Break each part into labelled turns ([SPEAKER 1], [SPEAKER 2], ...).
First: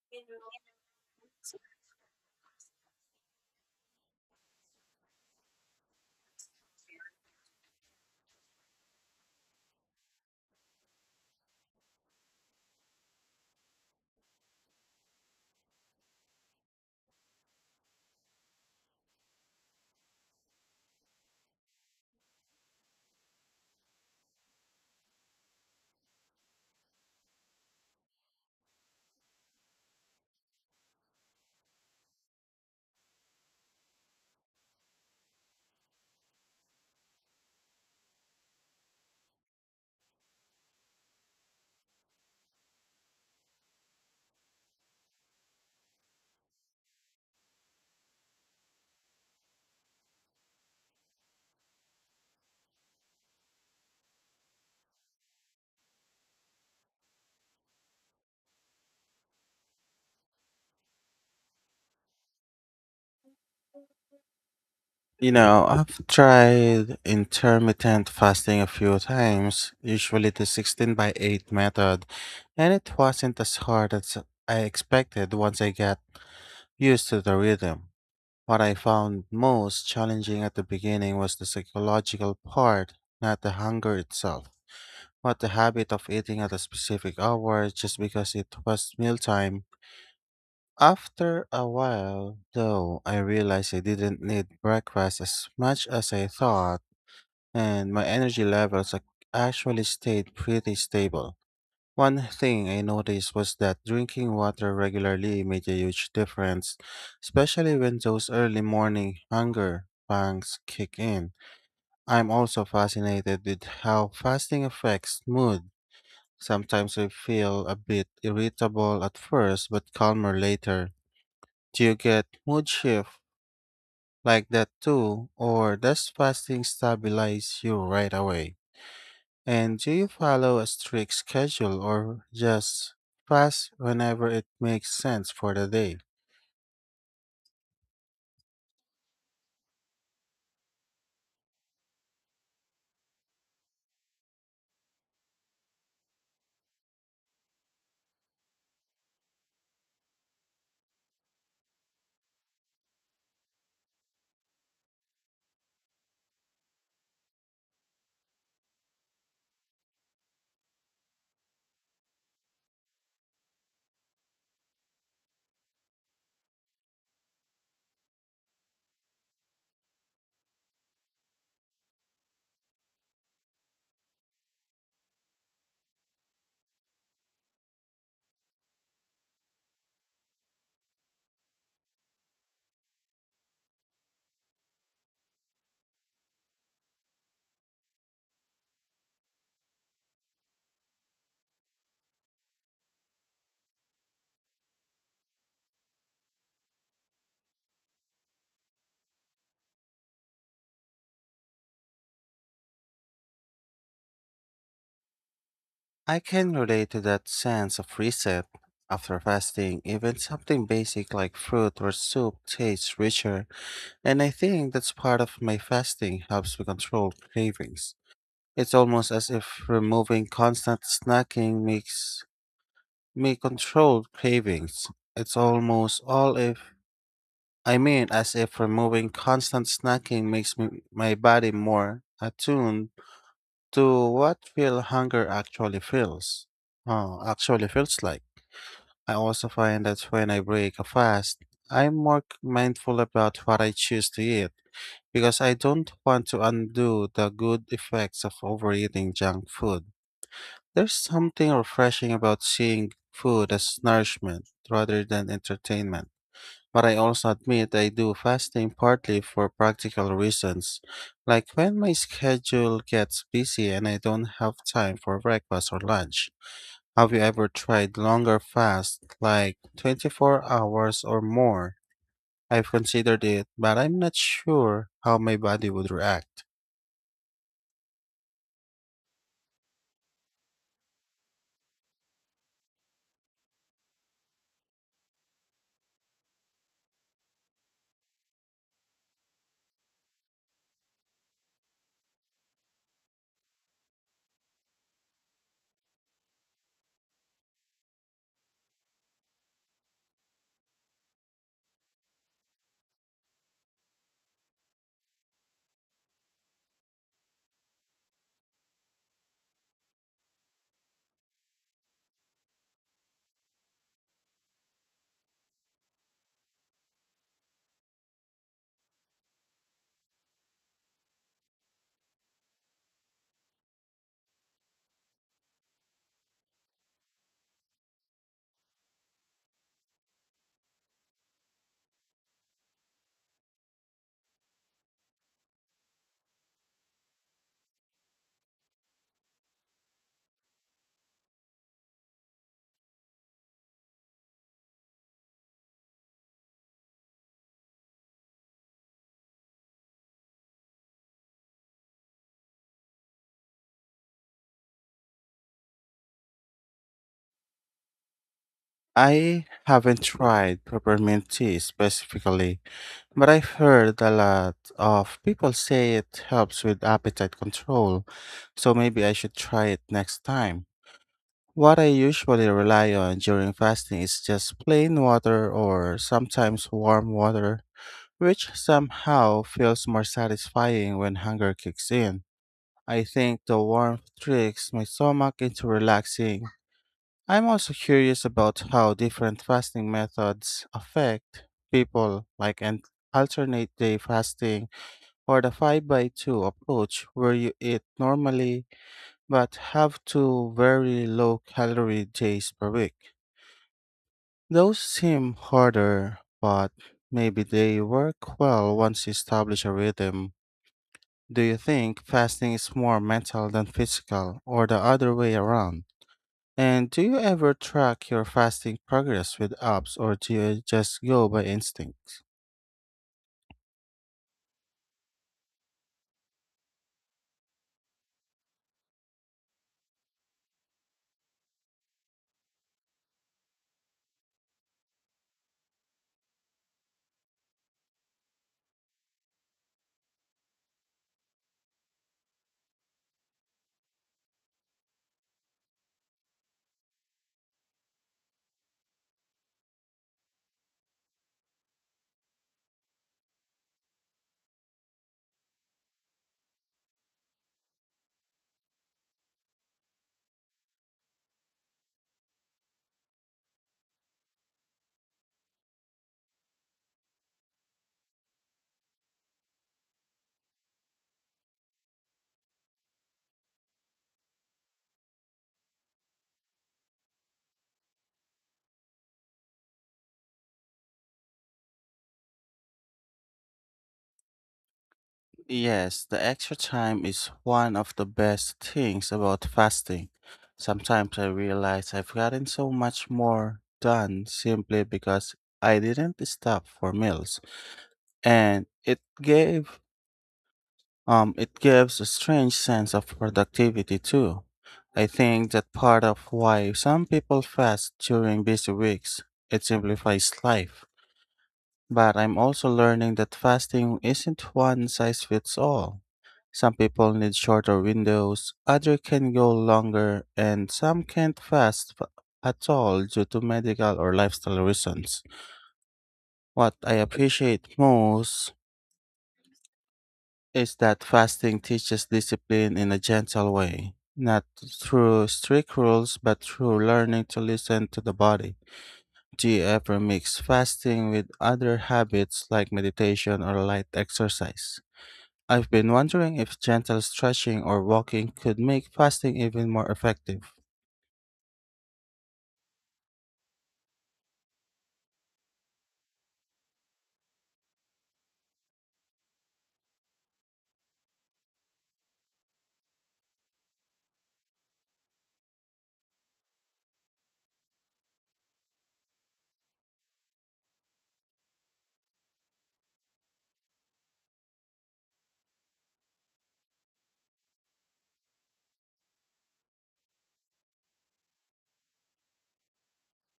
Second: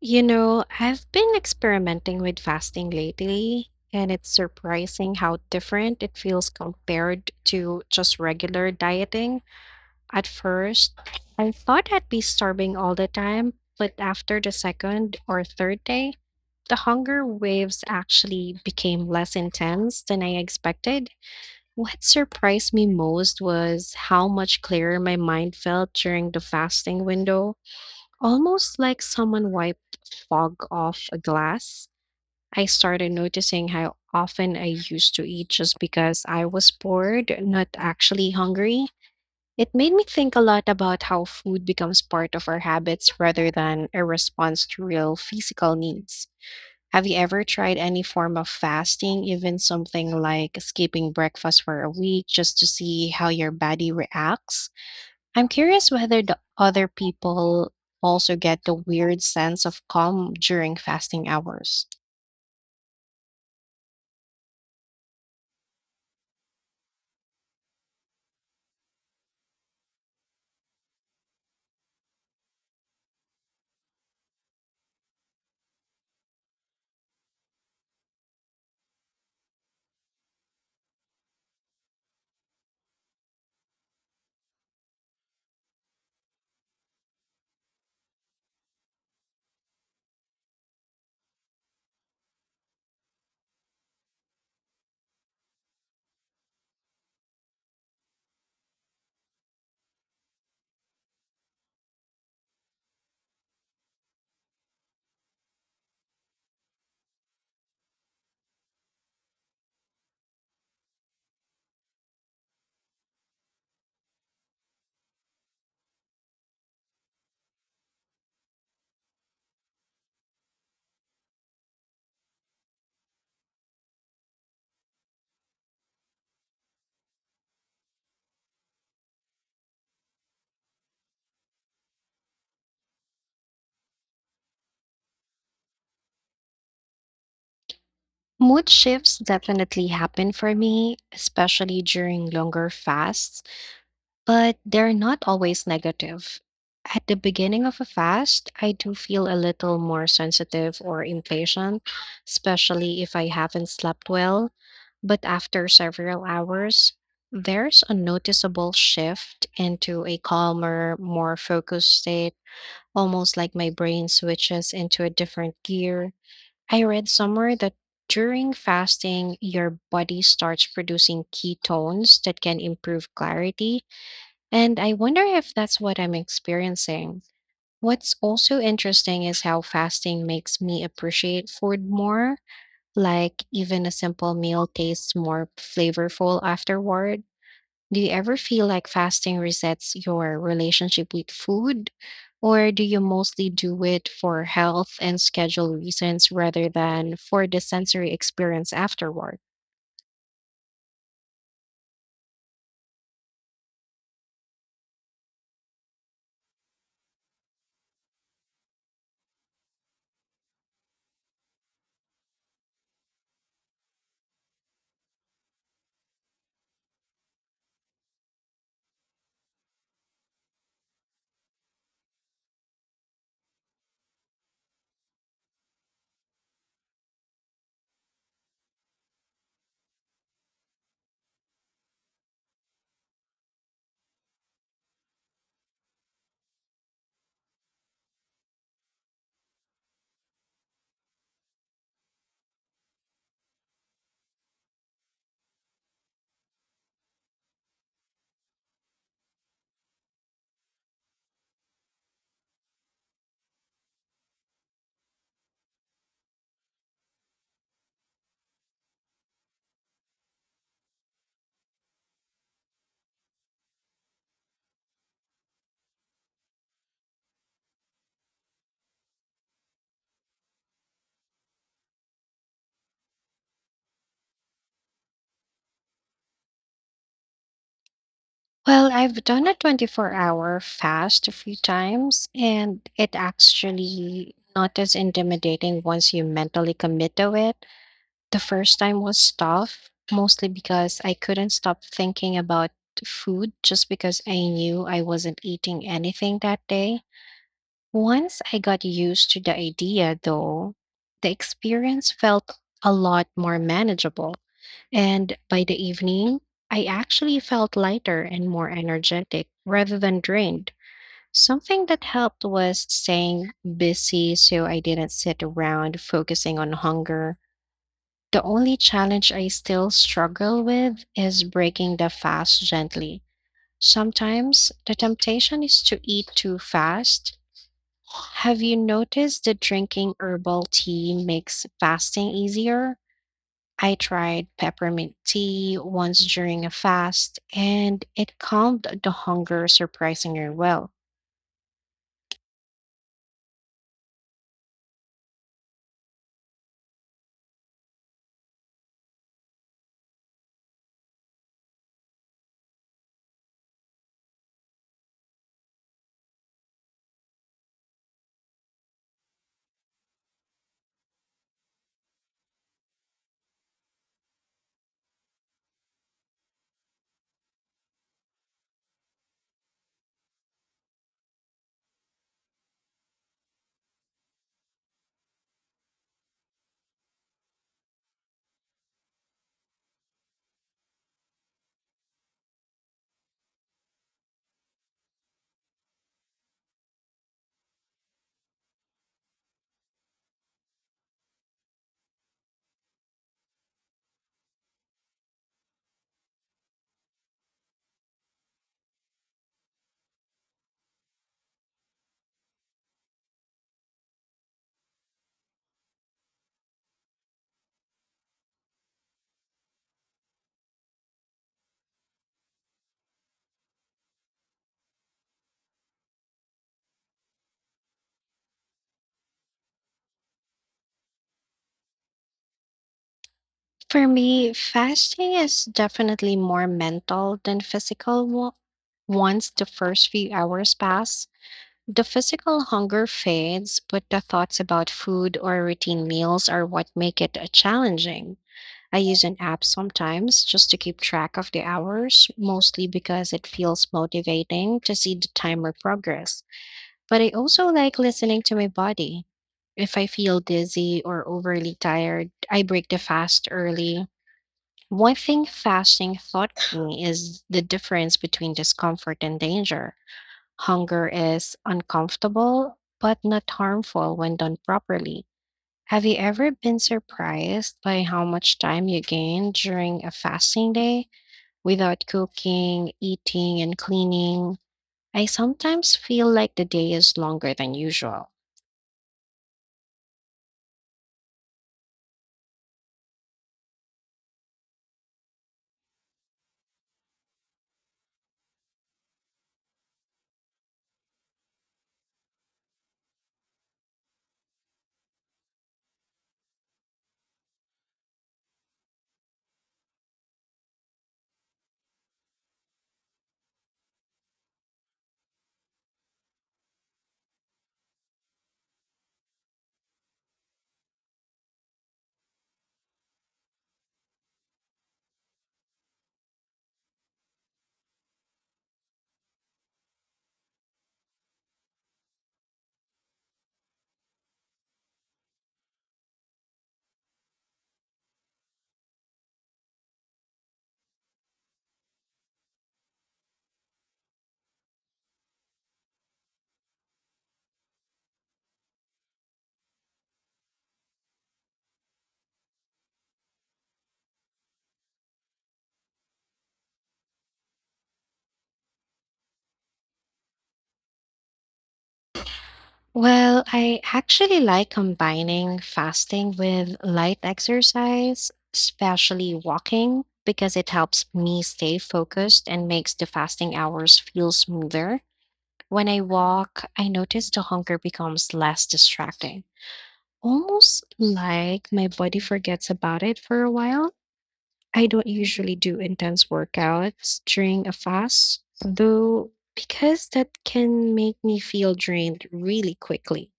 [SPEAKER 1] You know, I've been experimenting with fasting lately, and it's surprising how different it feels compared to just regular dieting. At first, I thought I'd be starving all the time, but after the second or third day, the hunger waves actually became less intense than I expected. What surprised me most was how much clearer my mind felt during the fasting window. Almost like someone wiped fog off a glass, I started noticing how often I used to eat just because I was bored, not actually hungry. It made me think a lot about how food becomes part of our habits rather than a response to real physical needs. Have you ever tried any form of fasting, even something like skipping breakfast for a week just to see how your body reacts? I'm curious whether the other people also get the weird sense of calm during fasting hours.
[SPEAKER 2] I've tried intermittent fasting a few times, usually the 16 by 8 method, and it wasn't as hard as I expected once I got used to the rhythm. What I found most challenging at the beginning was the psychological part, not the hunger itself, but the habit of eating at a specific hour just because it was mealtime. After a while, though, I realized I didn't need breakfast as much as I thought, and my energy levels actually stayed pretty stable. One thing I noticed was that drinking water regularly made a huge difference, especially when those early morning hunger pangs kick in. I'm also fascinated with how fasting affects mood. Sometimes I feel a bit irritable at first, but calmer later. Do you get mood shift like that too, or does fasting stabilize you right away? And do you follow a strict schedule or just fast whenever it makes sense for the day?
[SPEAKER 1] Mood shifts definitely happen for me, especially during longer fasts. But they're not always negative. At the beginning of a fast, I do feel a little more sensitive or impatient, especially if I haven't slept well. But after several hours, there's a noticeable shift into a calmer, more focused state, almost like my brain switches into a different gear. I read somewhere that during fasting, your body starts producing ketones that can improve clarity, and I wonder if that's what I'm experiencing. What's also interesting is how fasting makes me appreciate food more. Like, even a simple meal tastes more flavorful afterward. Do you ever feel like fasting resets your relationship with food? Or do you mostly do it for health and schedule reasons rather than for the sensory experience afterward?
[SPEAKER 2] I can relate to that sense of reset. After fasting, even something basic like fruit or soup tastes richer, and I think that's part of my fasting helps me control cravings. It's almost as if removing constant snacking makes may control cravings. It's almost all if I mean, as if removing constant snacking makes my body more attuned to what real hunger actually feels. Oh, actually feels like. I also find that when I break a fast, I'm more mindful about what I choose to eat because I don't want to undo the good effects of overeating junk food. There's something refreshing about seeing food as nourishment rather than entertainment. But I also admit I do fasting partly for practical reasons, like when my schedule gets busy and I don't have time for breakfast or lunch. Have you ever tried longer fast, like 24 hours or more? I've considered it, but I'm not sure how my body would react.
[SPEAKER 1] Well, I've done a 24-hour fast a few times, and it actually not as intimidating once you mentally commit to it. The first time was tough, mostly because I couldn't stop thinking about food just because I knew I wasn't eating anything that day. Once I got used to the idea, though, the experience felt a lot more manageable. And by the evening, I actually felt lighter and more energetic rather than drained. Something that helped was staying busy so I didn't sit around focusing on hunger. The only challenge I still struggle with is breaking the fast gently. Sometimes the temptation is to eat too fast. Have you noticed that drinking herbal tea makes fasting easier? I tried peppermint tea once during a fast, and it calmed the hunger surprisingly well.
[SPEAKER 2] I haven't tried peppermint tea specifically, but I've heard a lot of people say it helps with appetite control, so maybe I should try it next time. What I usually rely on during fasting is just plain water or sometimes warm water, which somehow feels more satisfying when hunger kicks in. I think the warmth tricks my stomach into relaxing. I'm also curious about how different fasting methods affect people, like an alternate day fasting or the 5 by 2 approach where you eat normally but have two very low calorie days per week. Those seem harder, but maybe they work well once you establish a rhythm. Do you think fasting is more mental than physical, or the other way around? And do you ever track your fasting progress with apps, or do you just go by instinct?
[SPEAKER 1] For me, fasting is definitely more mental than physical. Once the first few hours pass, the physical hunger fades, but the thoughts about food or routine meals are what make it challenging. I use an app sometimes just to keep track of the hours, mostly because it feels motivating to see the time or progress. But I also like listening to my body. If I feel dizzy or overly tired, I break the fast early. One thing fasting taught me is the difference between discomfort and danger. Hunger is uncomfortable, but not harmful when done properly. Have you ever been surprised by how much time you gain during a fasting day without cooking, eating, and cleaning? I sometimes feel like the day is longer than usual.
[SPEAKER 2] Yes, the extra time is one of the best things about fasting. Sometimes I realize I've gotten so much more done simply because I didn't stop for meals, and it gives a strange sense of productivity too. I think that part of why some people fast during busy weeks. It simplifies life. But I'm also learning that fasting isn't one size fits all. Some people need shorter windows, others can go longer, and some can't fast at all due to medical or lifestyle reasons. What I appreciate most is that fasting teaches discipline in a gentle way, not through strict rules, but through learning to listen to the body. Do you ever mix fasting with other habits like meditation or light exercise? I've been wondering if gentle stretching or walking could make fasting even more effective.
[SPEAKER 1] Well, I actually like combining fasting with light exercise, especially walking, because it helps me stay focused and makes the fasting hours feel smoother. When I walk, I notice the hunger becomes less distracting, almost like my body forgets about it for a while. I don't usually do intense workouts during a fast, though, because that can make me feel drained really quickly.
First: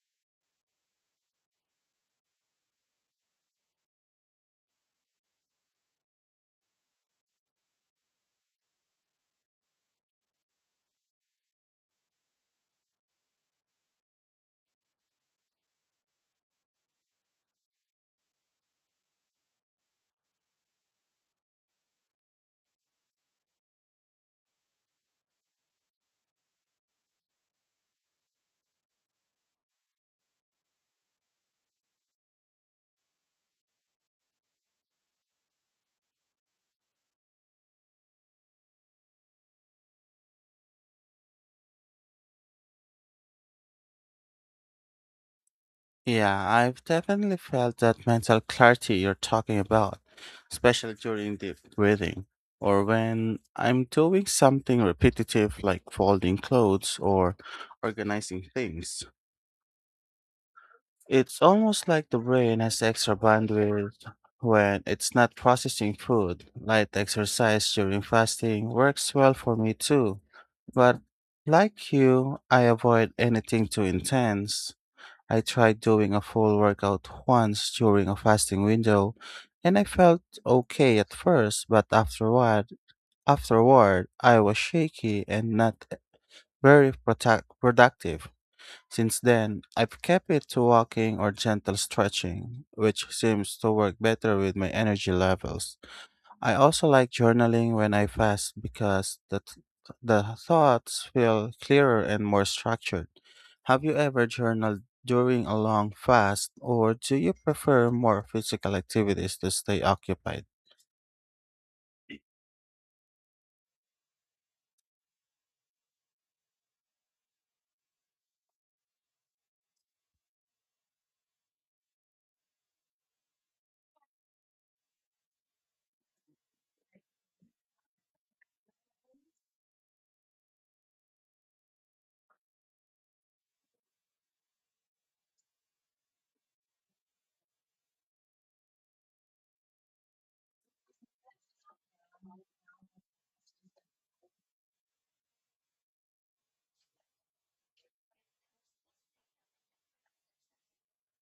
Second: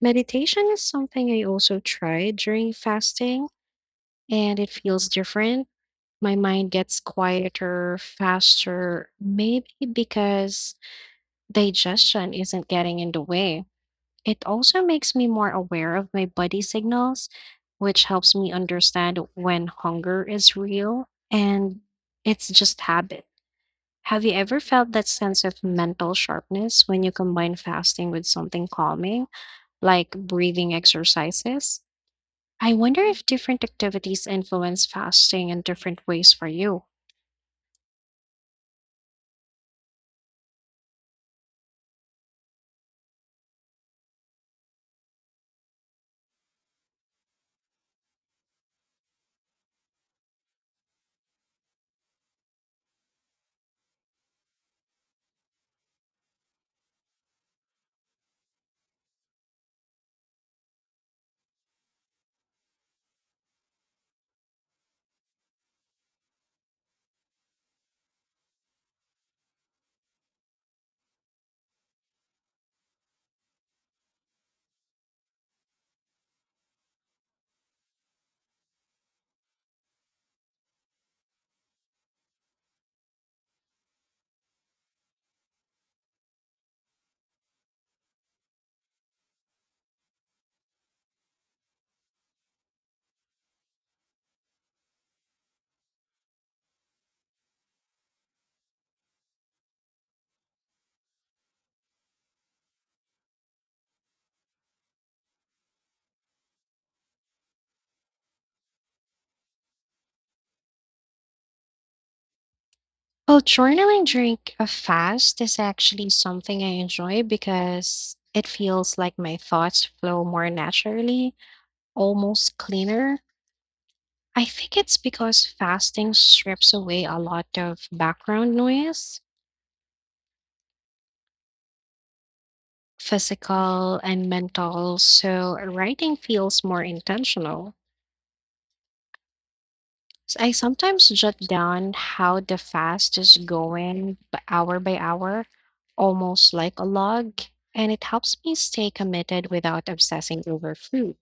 [SPEAKER 1] Meditation is something I also tried during fasting, and it feels different. My mind gets quieter, faster, maybe because digestion isn't getting in the way. It also makes me more aware of my body signals, which helps me understand when hunger is real and it's just habit. Have you ever felt that sense of mental sharpness when you combine fasting with something calming, like breathing exercises? I wonder if different activities influence fasting in different ways for you.
[SPEAKER 2] Yeah, I've definitely felt that mental clarity you're talking about, especially during deep breathing or when I'm doing something repetitive like folding clothes or organizing things. It's almost like the brain has extra bandwidth when it's not processing food. Light exercise during fasting works well for me too. But like you, I avoid anything too intense. I tried doing a full workout once during a fasting window, and I felt okay at first, but afterward I was shaky and not very productive. Since then, I've kept it to walking or gentle stretching, which seems to work better with my energy levels. I also like journaling when I fast because the thoughts feel clearer and more structured. Have you ever journaled during a long fast, or do you prefer more physical activities to stay occupied?
[SPEAKER 1] Well, journaling during a fast is actually something I enjoy because it feels like my thoughts flow more naturally, almost cleaner. I think it's because fasting strips away a lot of background noise, physical and mental, so writing feels more intentional. So I sometimes jot down how the fast is going hour by hour, almost like a log, and it helps me stay committed without obsessing over food.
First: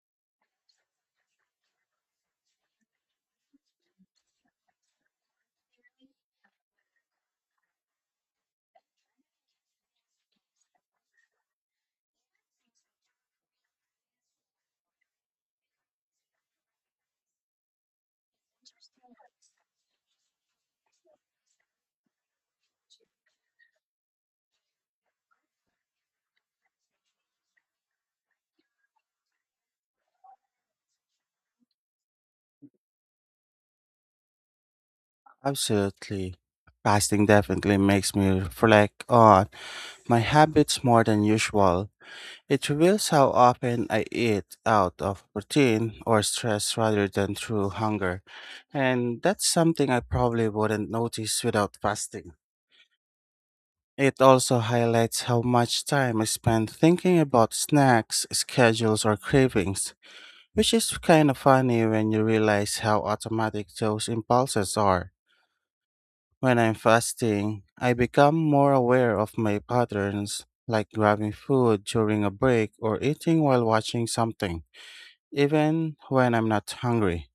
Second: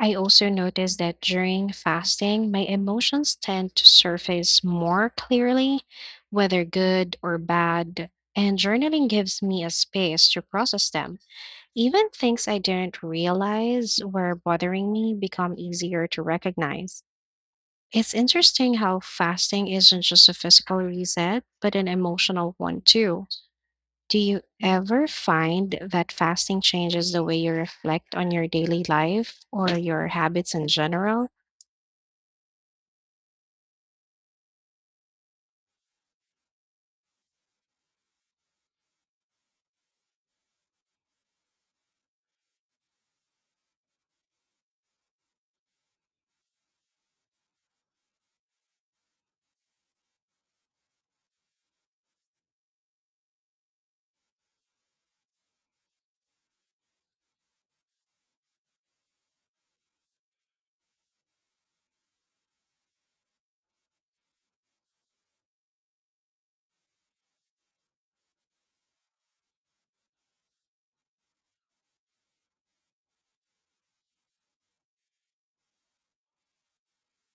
[SPEAKER 1] I also notice that during fasting, my emotions tend to surface more clearly, whether good or bad, and journaling gives me a space to process them. Even things I didn't realize were bothering me become easier to recognize. It's interesting how fasting isn't just a physical reset, but an emotional one too. Do you ever find that fasting changes the way you reflect on your daily life or your habits in general?
[SPEAKER 2] Absolutely. Fasting definitely makes me reflect on my habits more than usual. It reveals how often I eat out of routine or stress rather than through hunger, and that's something I probably wouldn't notice without fasting. It also highlights how much time I spend thinking about snacks, schedules, or cravings, which is kind of funny when you realize how automatic those impulses are. When I'm fasting, I become more aware of my patterns, like grabbing food during a break or eating while watching something, even when I'm not hungry.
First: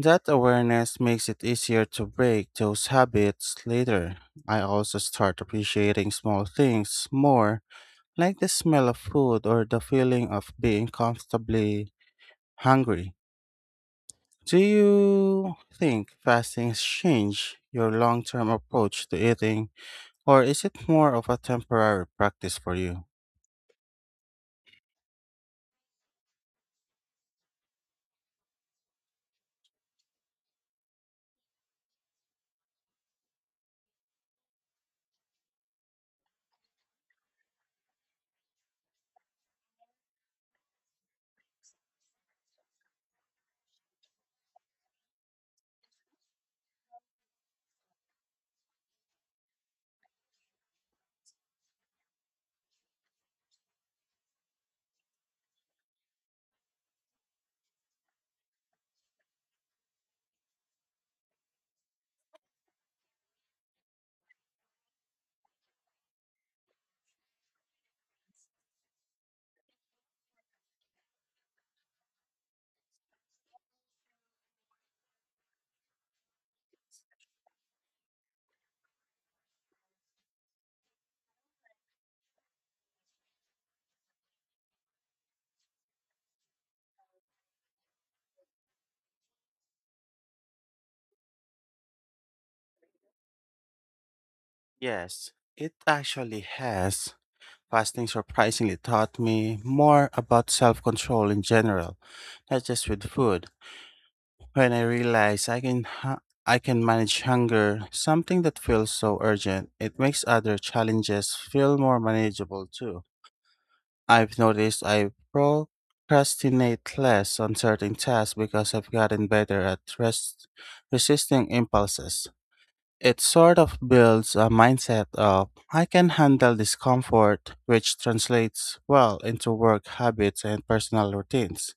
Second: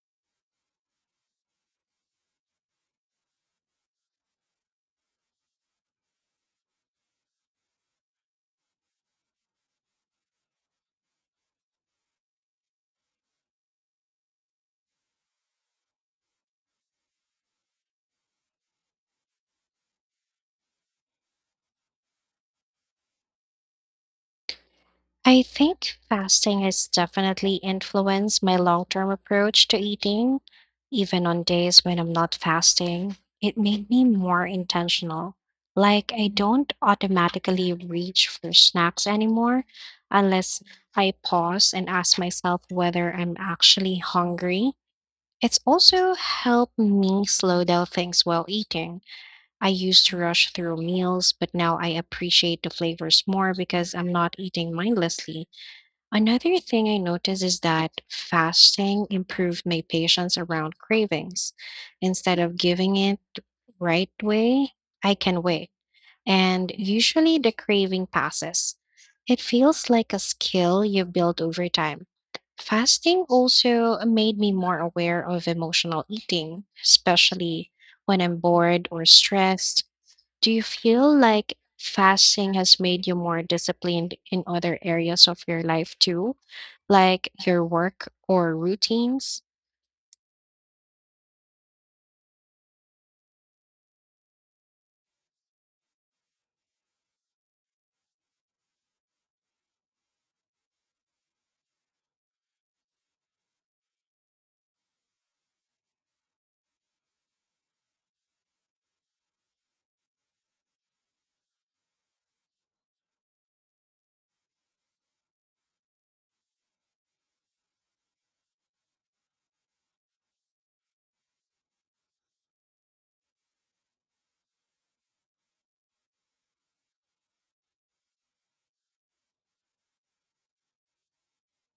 [SPEAKER 2] That awareness makes it easier to break those habits later. I also start appreciating small things more, like the smell of food or the feeling of being comfortably hungry. Do you think fasting change your long-term approach to eating, or is it more of a temporary practice for you?
[SPEAKER 1] I think fasting has definitely influenced my long term approach to eating. Even on days when I'm not fasting, it made me more intentional. Like, I don't automatically reach for snacks anymore unless I pause and ask myself whether I'm actually hungry. It's also helped me slow down things while eating. I used to rush through meals, but now I appreciate the flavors more because I'm not eating mindlessly. Another thing I noticed is that fasting improved my patience around cravings. Instead of giving it right away, I can wait. And usually the craving passes. It feels like a skill you build over time. Fasting also made me more aware of emotional eating, especially when I'm bored or stressed. Do you feel like fasting has made you more disciplined in other areas of your life too, like your work or routines?
[SPEAKER 2] Yes, it actually has. Fasting surprisingly taught me more about self control in general, not just with food. When I realize I can manage hunger, something that feels so urgent, it makes other challenges feel more manageable too. I've noticed I procrastinate less on certain tasks because I've gotten better at resisting impulses. It sort of builds a mindset of I can handle discomfort, which translates well into work habits and personal routines.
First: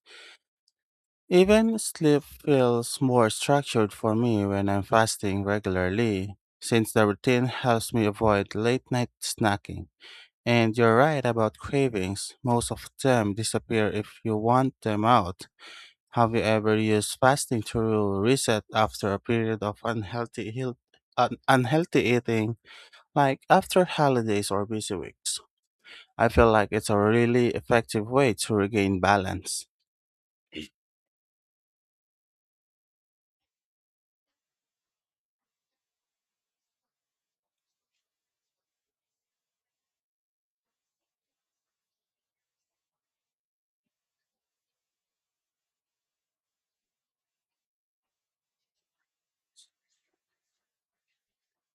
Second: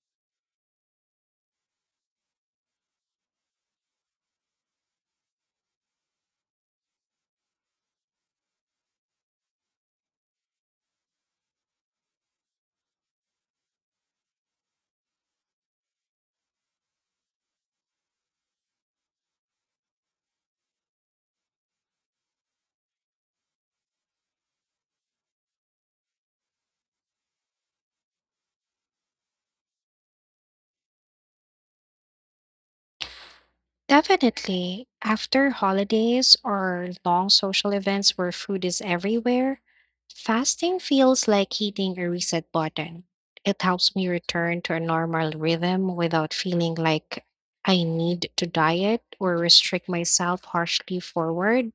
[SPEAKER 2] Even sleep feels more structured for me when I'm fasting regularly, since the routine helps me avoid late night snacking. And you're right about cravings, most of them disappear if you want them out. Have you ever used fasting to reset after a period of unhealthy eating? Like after holidays or busy weeks, I feel like it's a really effective way to regain balance.
[SPEAKER 1] Definitely. After holidays or long social events where food is everywhere, fasting feels like hitting a reset button. It helps me return to a normal rhythm without feeling like I need to diet or restrict myself harshly forward.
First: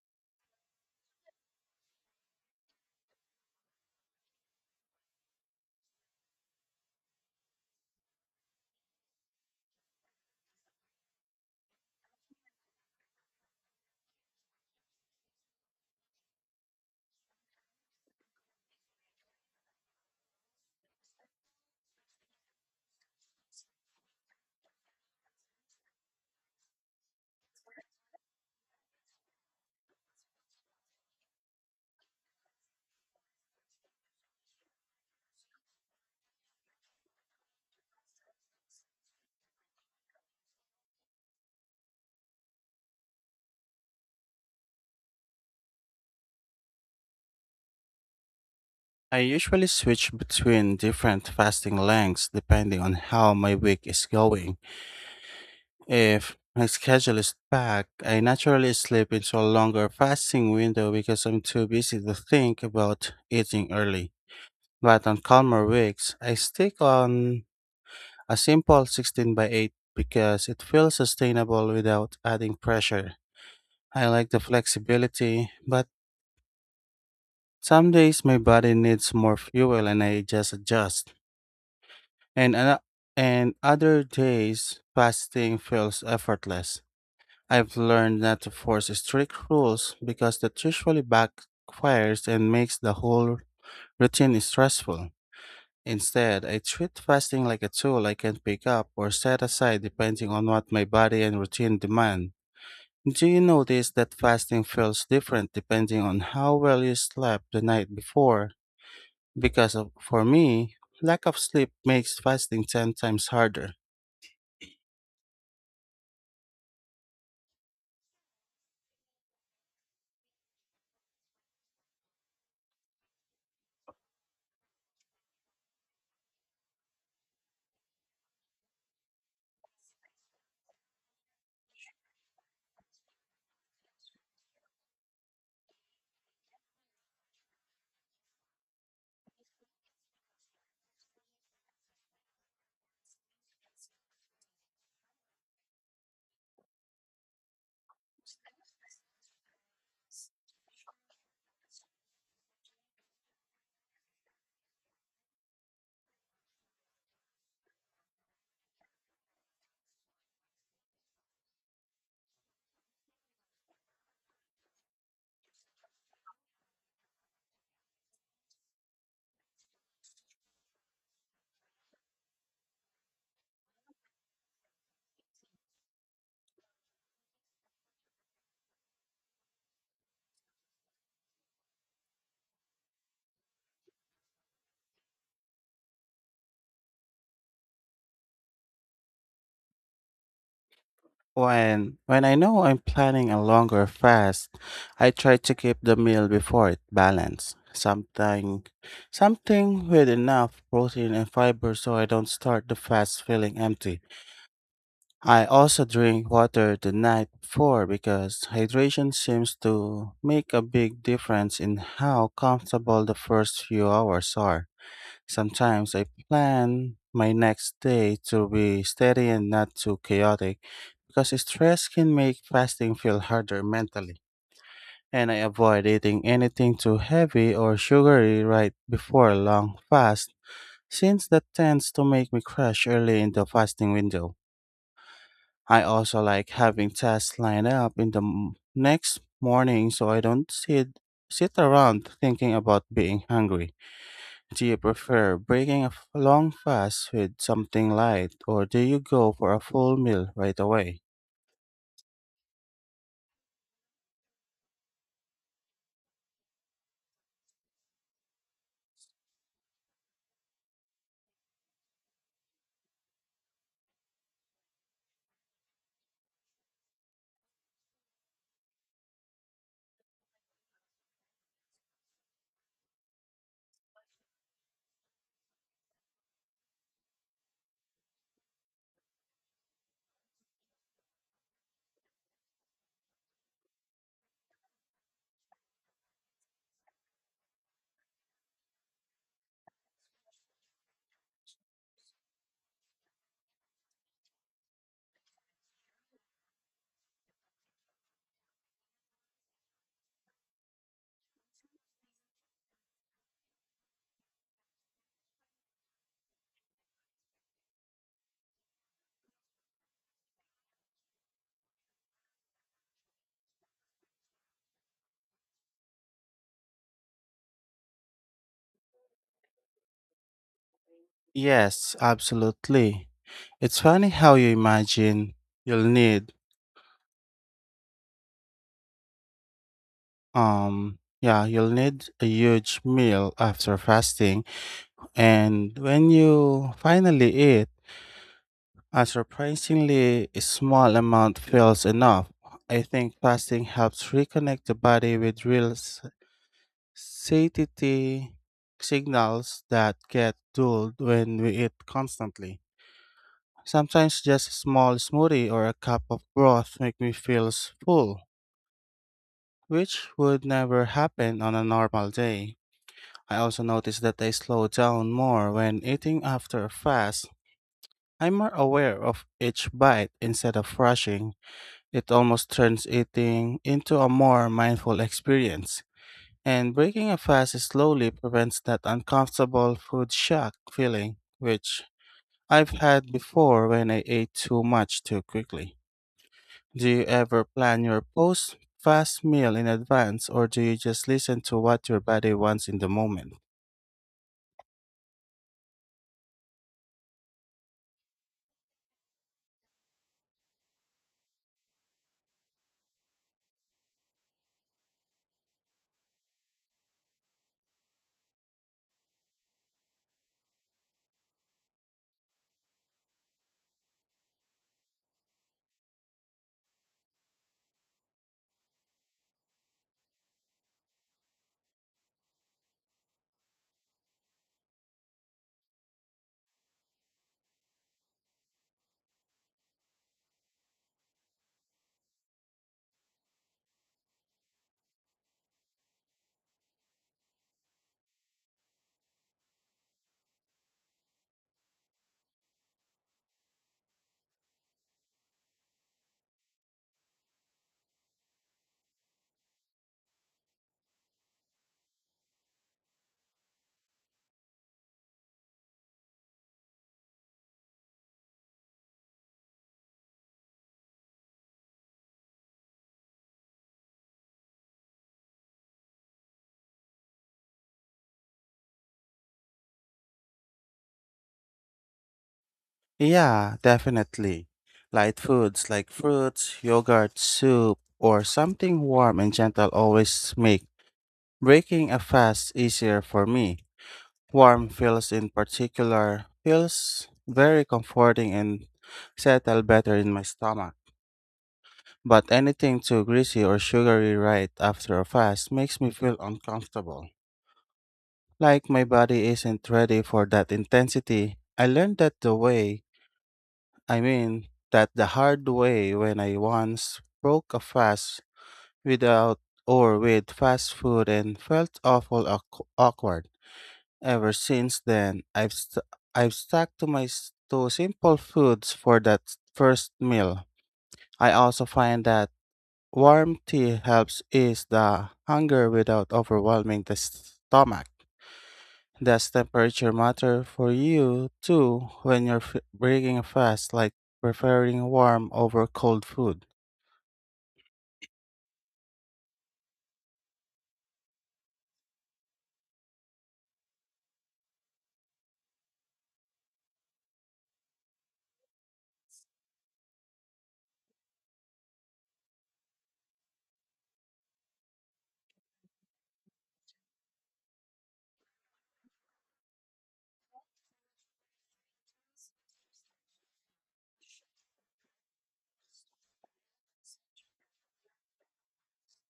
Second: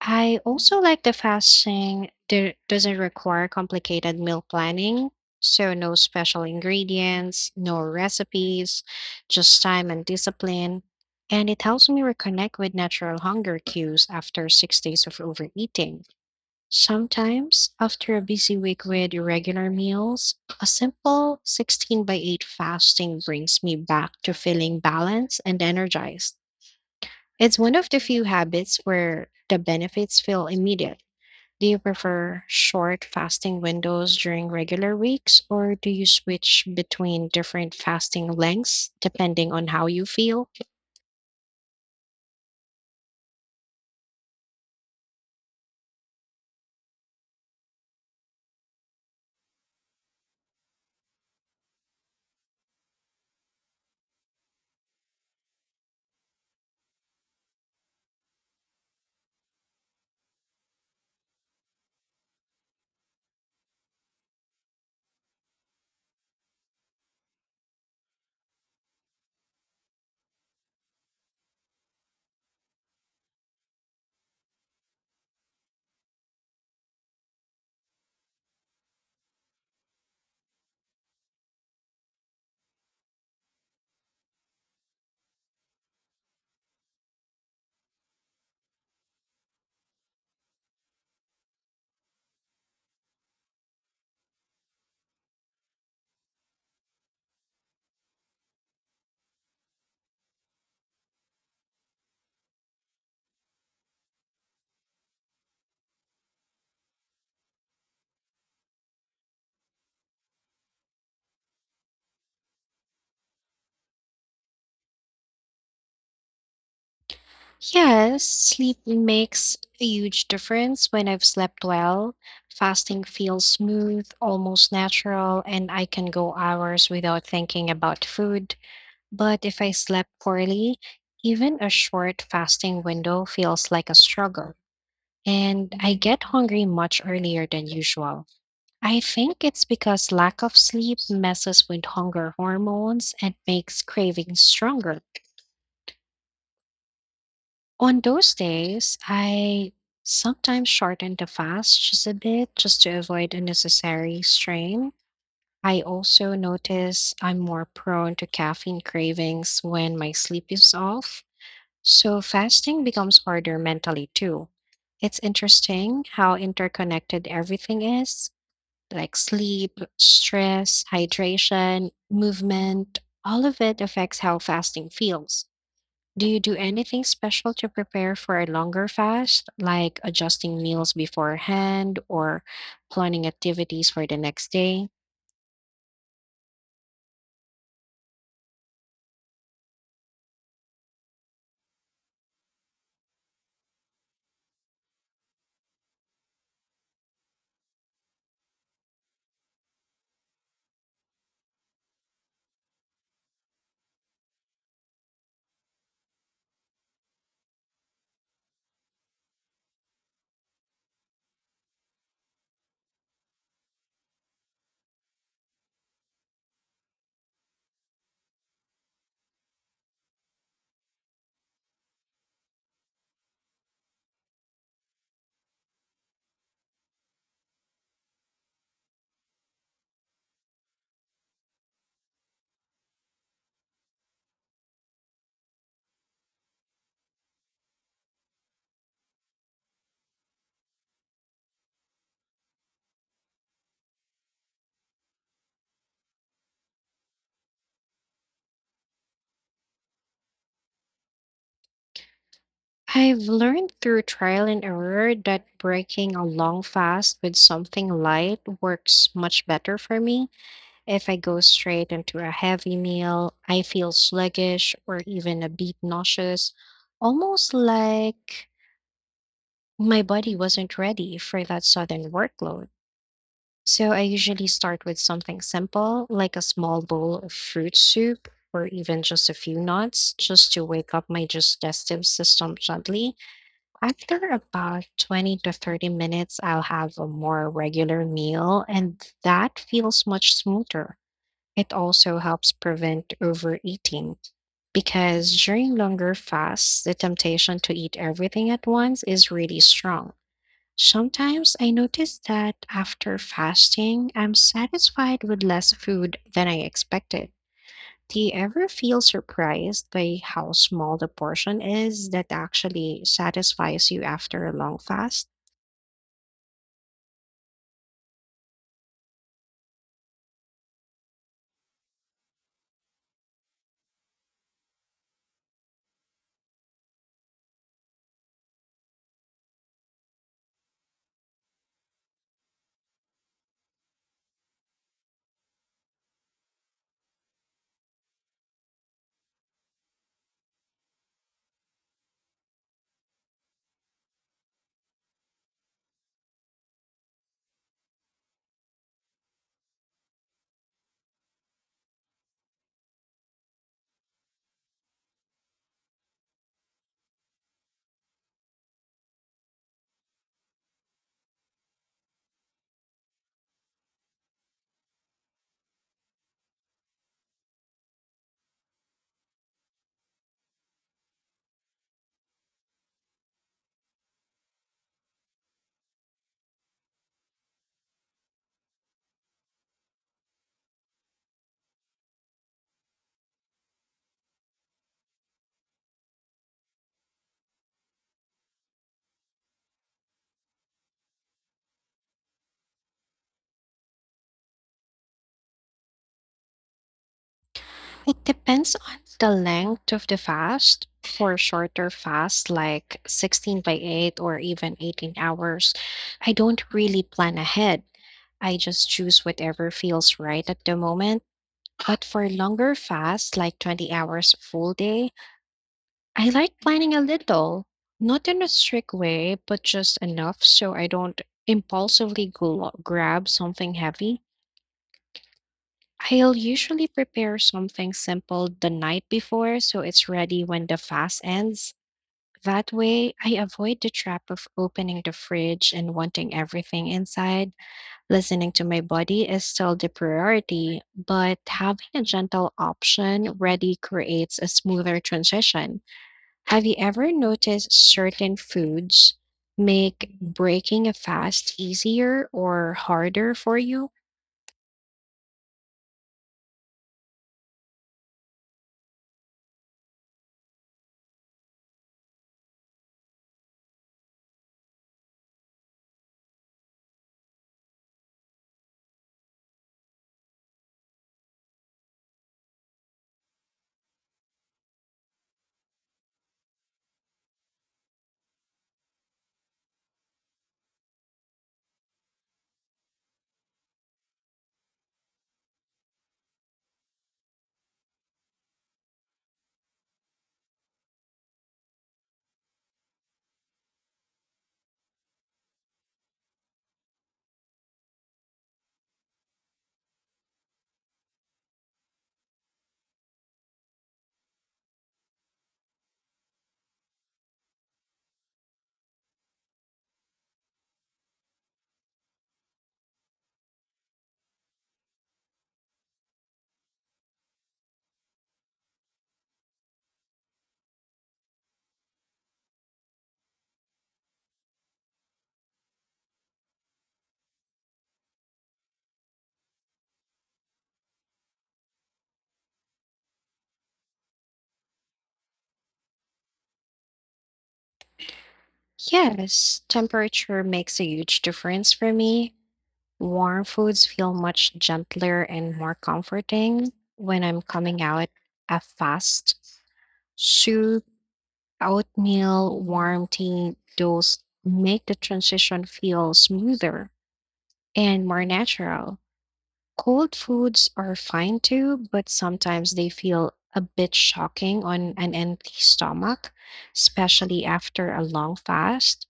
[SPEAKER 1] I also like the fasting that doesn't require complicated meal planning. So, no special ingredients, no recipes, just time and discipline. And it helps me reconnect with natural hunger cues after 6 days of overeating. Sometimes, after a busy week with irregular meals, a simple 16 by 8 fasting brings me back to feeling balanced and energized. It's one of the few habits where the benefits feel immediate. Do you prefer short fasting windows during regular weeks, or do you switch between different fasting lengths depending on how you feel?
[SPEAKER 2] I usually switch between different fasting lengths depending on how my week is going. If my schedule is packed, I naturally slip into a longer fasting window because I'm too busy to think about eating early. But on calmer weeks, I stick on a simple 16 by 8 because it feels sustainable without adding pressure. I like the flexibility, but some days my body needs more fuel and I just adjust. And ano- and other days fasting feels effortless. I've learned not to force strict rules because that usually backfires and makes the whole routine stressful. Instead, I treat fasting like a tool I can pick up or set aside depending on what my body and routine demand. Do you notice that fasting feels different depending on how well you slept the night before? For me, lack of sleep makes fasting 10 times harder.
[SPEAKER 1] Yes, sleep makes a huge difference. When I've slept well, fasting feels smooth, almost natural, and I can go hours without thinking about food. But if I slept poorly, even a short fasting window feels like a struggle, and I get hungry much earlier than usual. I think it's because lack of sleep messes with hunger hormones and makes cravings stronger. On those days, I sometimes shorten the fast just a bit just to avoid unnecessary strain. I also notice I'm more prone to caffeine cravings when my sleep is off, so fasting becomes harder mentally too. It's interesting how interconnected everything is, like sleep, stress, hydration, movement, all of it affects how fasting feels. Do you do anything special to prepare for a longer fast, like adjusting meals beforehand or planning activities for the next day?
[SPEAKER 2] When I know I'm planning a longer fast, I try to keep the meal before it balanced. Something with enough protein and fiber so I don't start the fast feeling empty. I also drink water the night before because hydration seems to make a big difference in how comfortable the first few hours are. Sometimes I plan my next day to be steady and not too chaotic because stress can make fasting feel harder mentally. And I avoid eating anything too heavy or sugary right before a long fast since that tends to make me crash early in the fasting window. I also like having tasks lined up in the next morning so I don't sit around thinking about being hungry. Do you prefer breaking a long fast with something light or do you go for a full meal right away?
[SPEAKER 1] I've learned through trial and error that breaking a long fast with something light works much better for me. If I go straight into a heavy meal, I feel sluggish or even a bit nauseous, almost like my body wasn't ready for that sudden workload. So I usually start with something simple, like a small bowl of fruit soup or even just a few nuts, just to wake up my digestive system gently. After about 20 to 30 minutes, I'll have a more regular meal, and that feels much smoother. It also helps prevent overeating because during longer fasts, the temptation to eat everything at once is really strong. Sometimes I notice that after fasting, I'm satisfied with less food than I expected. Do you ever feel surprised by how small the portion is that actually satisfies you after a long fast?
[SPEAKER 2] Yes, absolutely. It's funny how you imagine you'll need yeah, you'll need a huge meal after fasting, and when you finally eat, a surprisingly small amount feels enough. I think fasting helps reconnect the body with real satiety signals that get dulled when we eat constantly. Sometimes just a small smoothie or a cup of broth make me feel full, which would never happen on a normal day. I also notice that I slow down more when eating after a fast. I'm more aware of each bite instead of rushing. It almost turns eating into a more mindful experience, and breaking a fast slowly prevents that uncomfortable food shock feeling, which I've had before when I ate too much too quickly. Do you ever plan your post fast meal in advance, or do you just listen to what your body wants in the moment?
[SPEAKER 1] It depends on the length of the fast. For shorter fasts like 16 by 8 or even 18 hours, I don't really plan ahead. I just choose whatever feels right at the moment. But for longer fasts like 20 hours full day, I like planning a little. Not in a strict way, but just enough so I don't impulsively grab something heavy. I'll usually prepare something simple the night before so it's ready when the fast ends. That way, I avoid the trap of opening the fridge and wanting everything inside. Listening to my body is still the priority, but having a gentle option ready creates a smoother transition. Have you ever noticed certain foods make breaking a fast easier or harder for you?
[SPEAKER 2] Yeah, definitely. Light foods like fruits, yogurt, soup, or something warm and gentle always make breaking a fast easier for me. Warm feels in particular feels very comforting and settle better in my stomach. But anything too greasy or sugary right after a fast makes me feel uncomfortable, like my body isn't ready for that intensity. I learned that the hard way when I once broke a fast without or with fast food and felt awkward. Ever since then, I've stuck to simple foods for that first meal. I also find that warm tea helps ease the hunger without overwhelming the stomach. Does temperature matter for you too when you're breaking a fast, like preferring warm over cold food?
[SPEAKER 1] Yes, temperature makes a huge difference for me. Warm foods feel much gentler and more comforting when I'm coming out a fast. Soup, oatmeal, warm tea, those make the transition feel smoother and more natural. Cold foods are fine too, but sometimes they feel a bit shocking on an empty stomach, especially after a long fast.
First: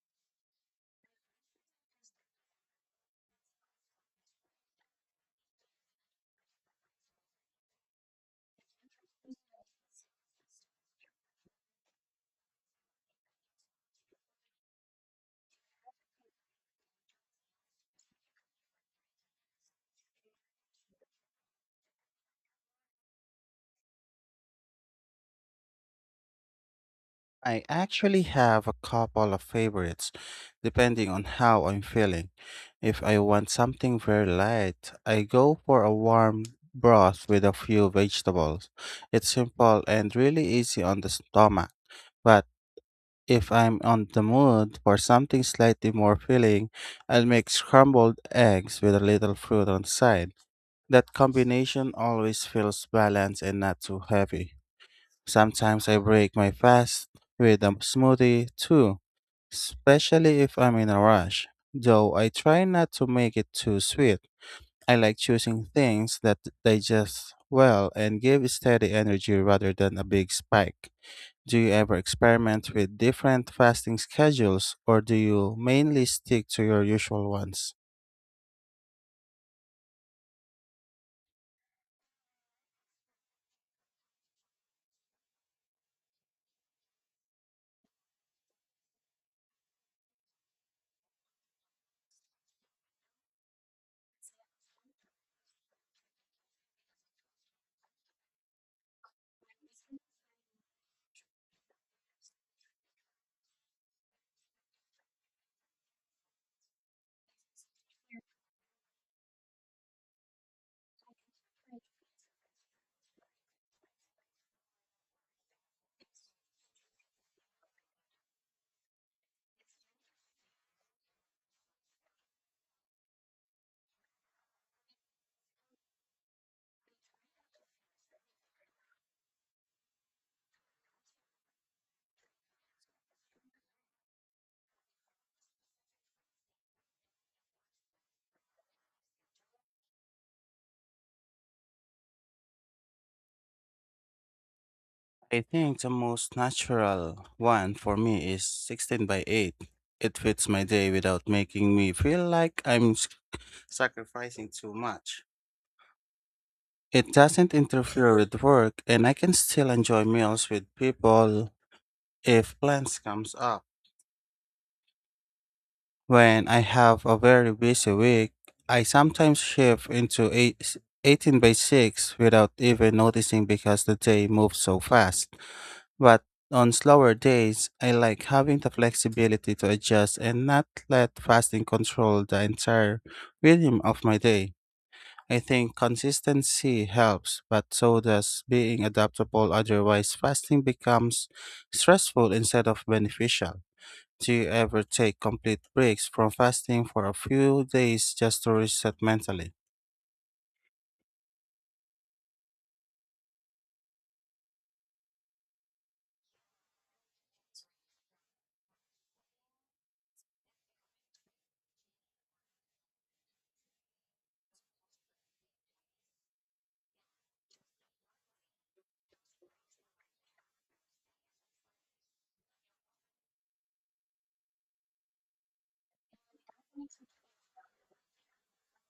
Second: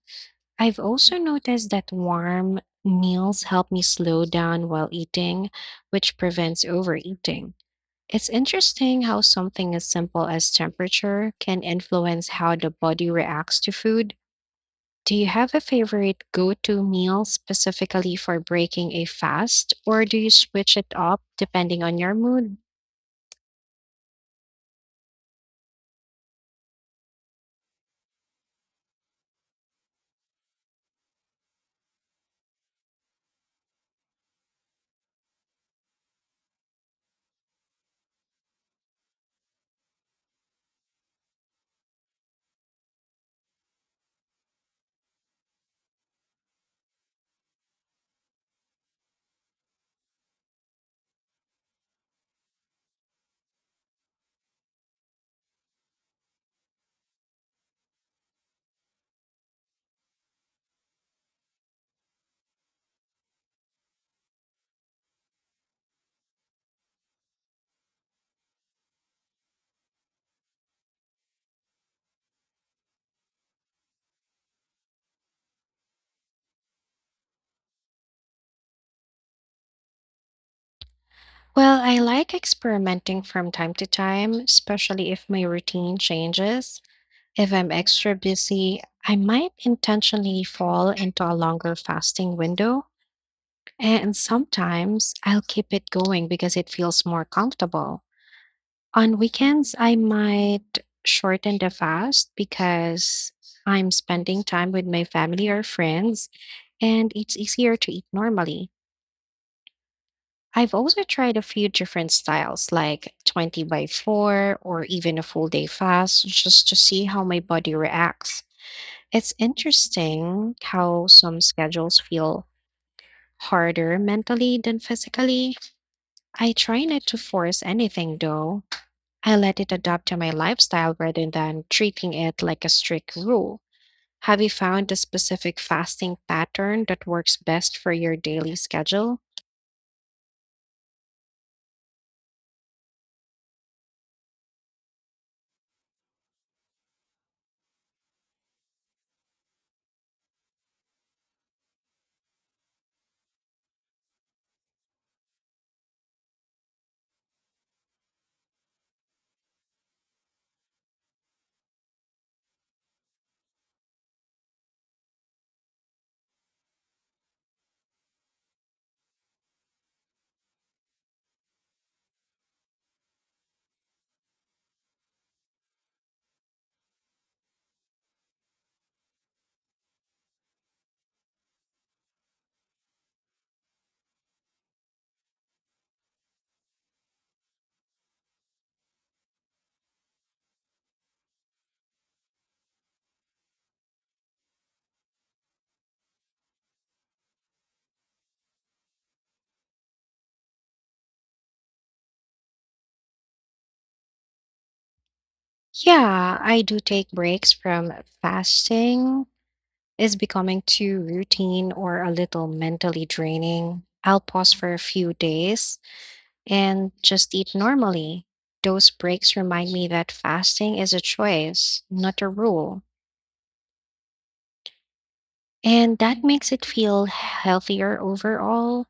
[SPEAKER 1] I've also noticed that warm meals help me slow down while eating, which prevents overeating. It's interesting how something as simple as temperature can influence how the body reacts to food. Do you have a favorite go to meal specifically for breaking a fast, or do you switch it up depending on your mood?
[SPEAKER 2] I actually have a couple of favorites, depending on how I'm feeling. If I want something very light, I go for a warm broth with a few vegetables. It's simple and really easy on the stomach. But if I'm on the mood for something slightly more filling, I'll make scrambled eggs with a little fruit on the side. That combination always feels balanced and not too heavy. Sometimes I break my fast with a smoothie too, especially if I'm in a rush, though I try not to make it too sweet. I like choosing things that digest well and give steady energy rather than a big spike. Do you ever experiment with different fasting schedules or do you mainly stick to your usual ones?
[SPEAKER 1] Well, I like experimenting from time to time, especially if my routine changes. If I'm extra busy, I might intentionally fall into a longer fasting window, and sometimes I'll keep it going because it feels more comfortable. On weekends, I might shorten the fast because I'm spending time with my family or friends, and it's easier to eat normally. I've also tried a few different styles, like 20 by 4 or even a full day fast, just to see how my body reacts. It's interesting how some schedules feel harder mentally than physically. I try not to force anything though. I let it adapt to my lifestyle rather than treating it like a strict rule. Have you found a specific fasting pattern that works best for your daily schedule?
[SPEAKER 2] I think the most natural one for me is 16 by 8. It fits my day without making me feel like I'm sacrificing too much. It doesn't interfere with work and I can still enjoy meals with people if plans comes up. When I have a very busy week, I sometimes shift into 18 by 6 without even noticing because the day moves so fast. But on slower days, I like having the flexibility to adjust and not let fasting control the entire rhythm of my day. I think consistency helps, but so does being adaptable, otherwise, fasting becomes stressful instead of beneficial. Do you ever take complete breaks from fasting for a few days just to reset mentally?
[SPEAKER 1] Yeah, I do take breaks from fasting. It's becoming too routine or a little mentally draining. I'll pause for a few days and just eat normally. Those breaks remind me that fasting is a choice, not a rule. And that makes it feel healthier overall.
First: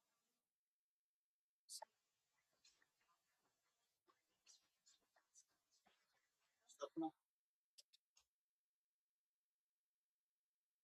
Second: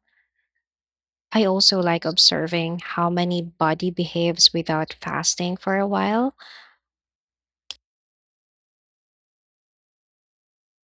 [SPEAKER 1] I also like observing how many body behaves without fasting for a while.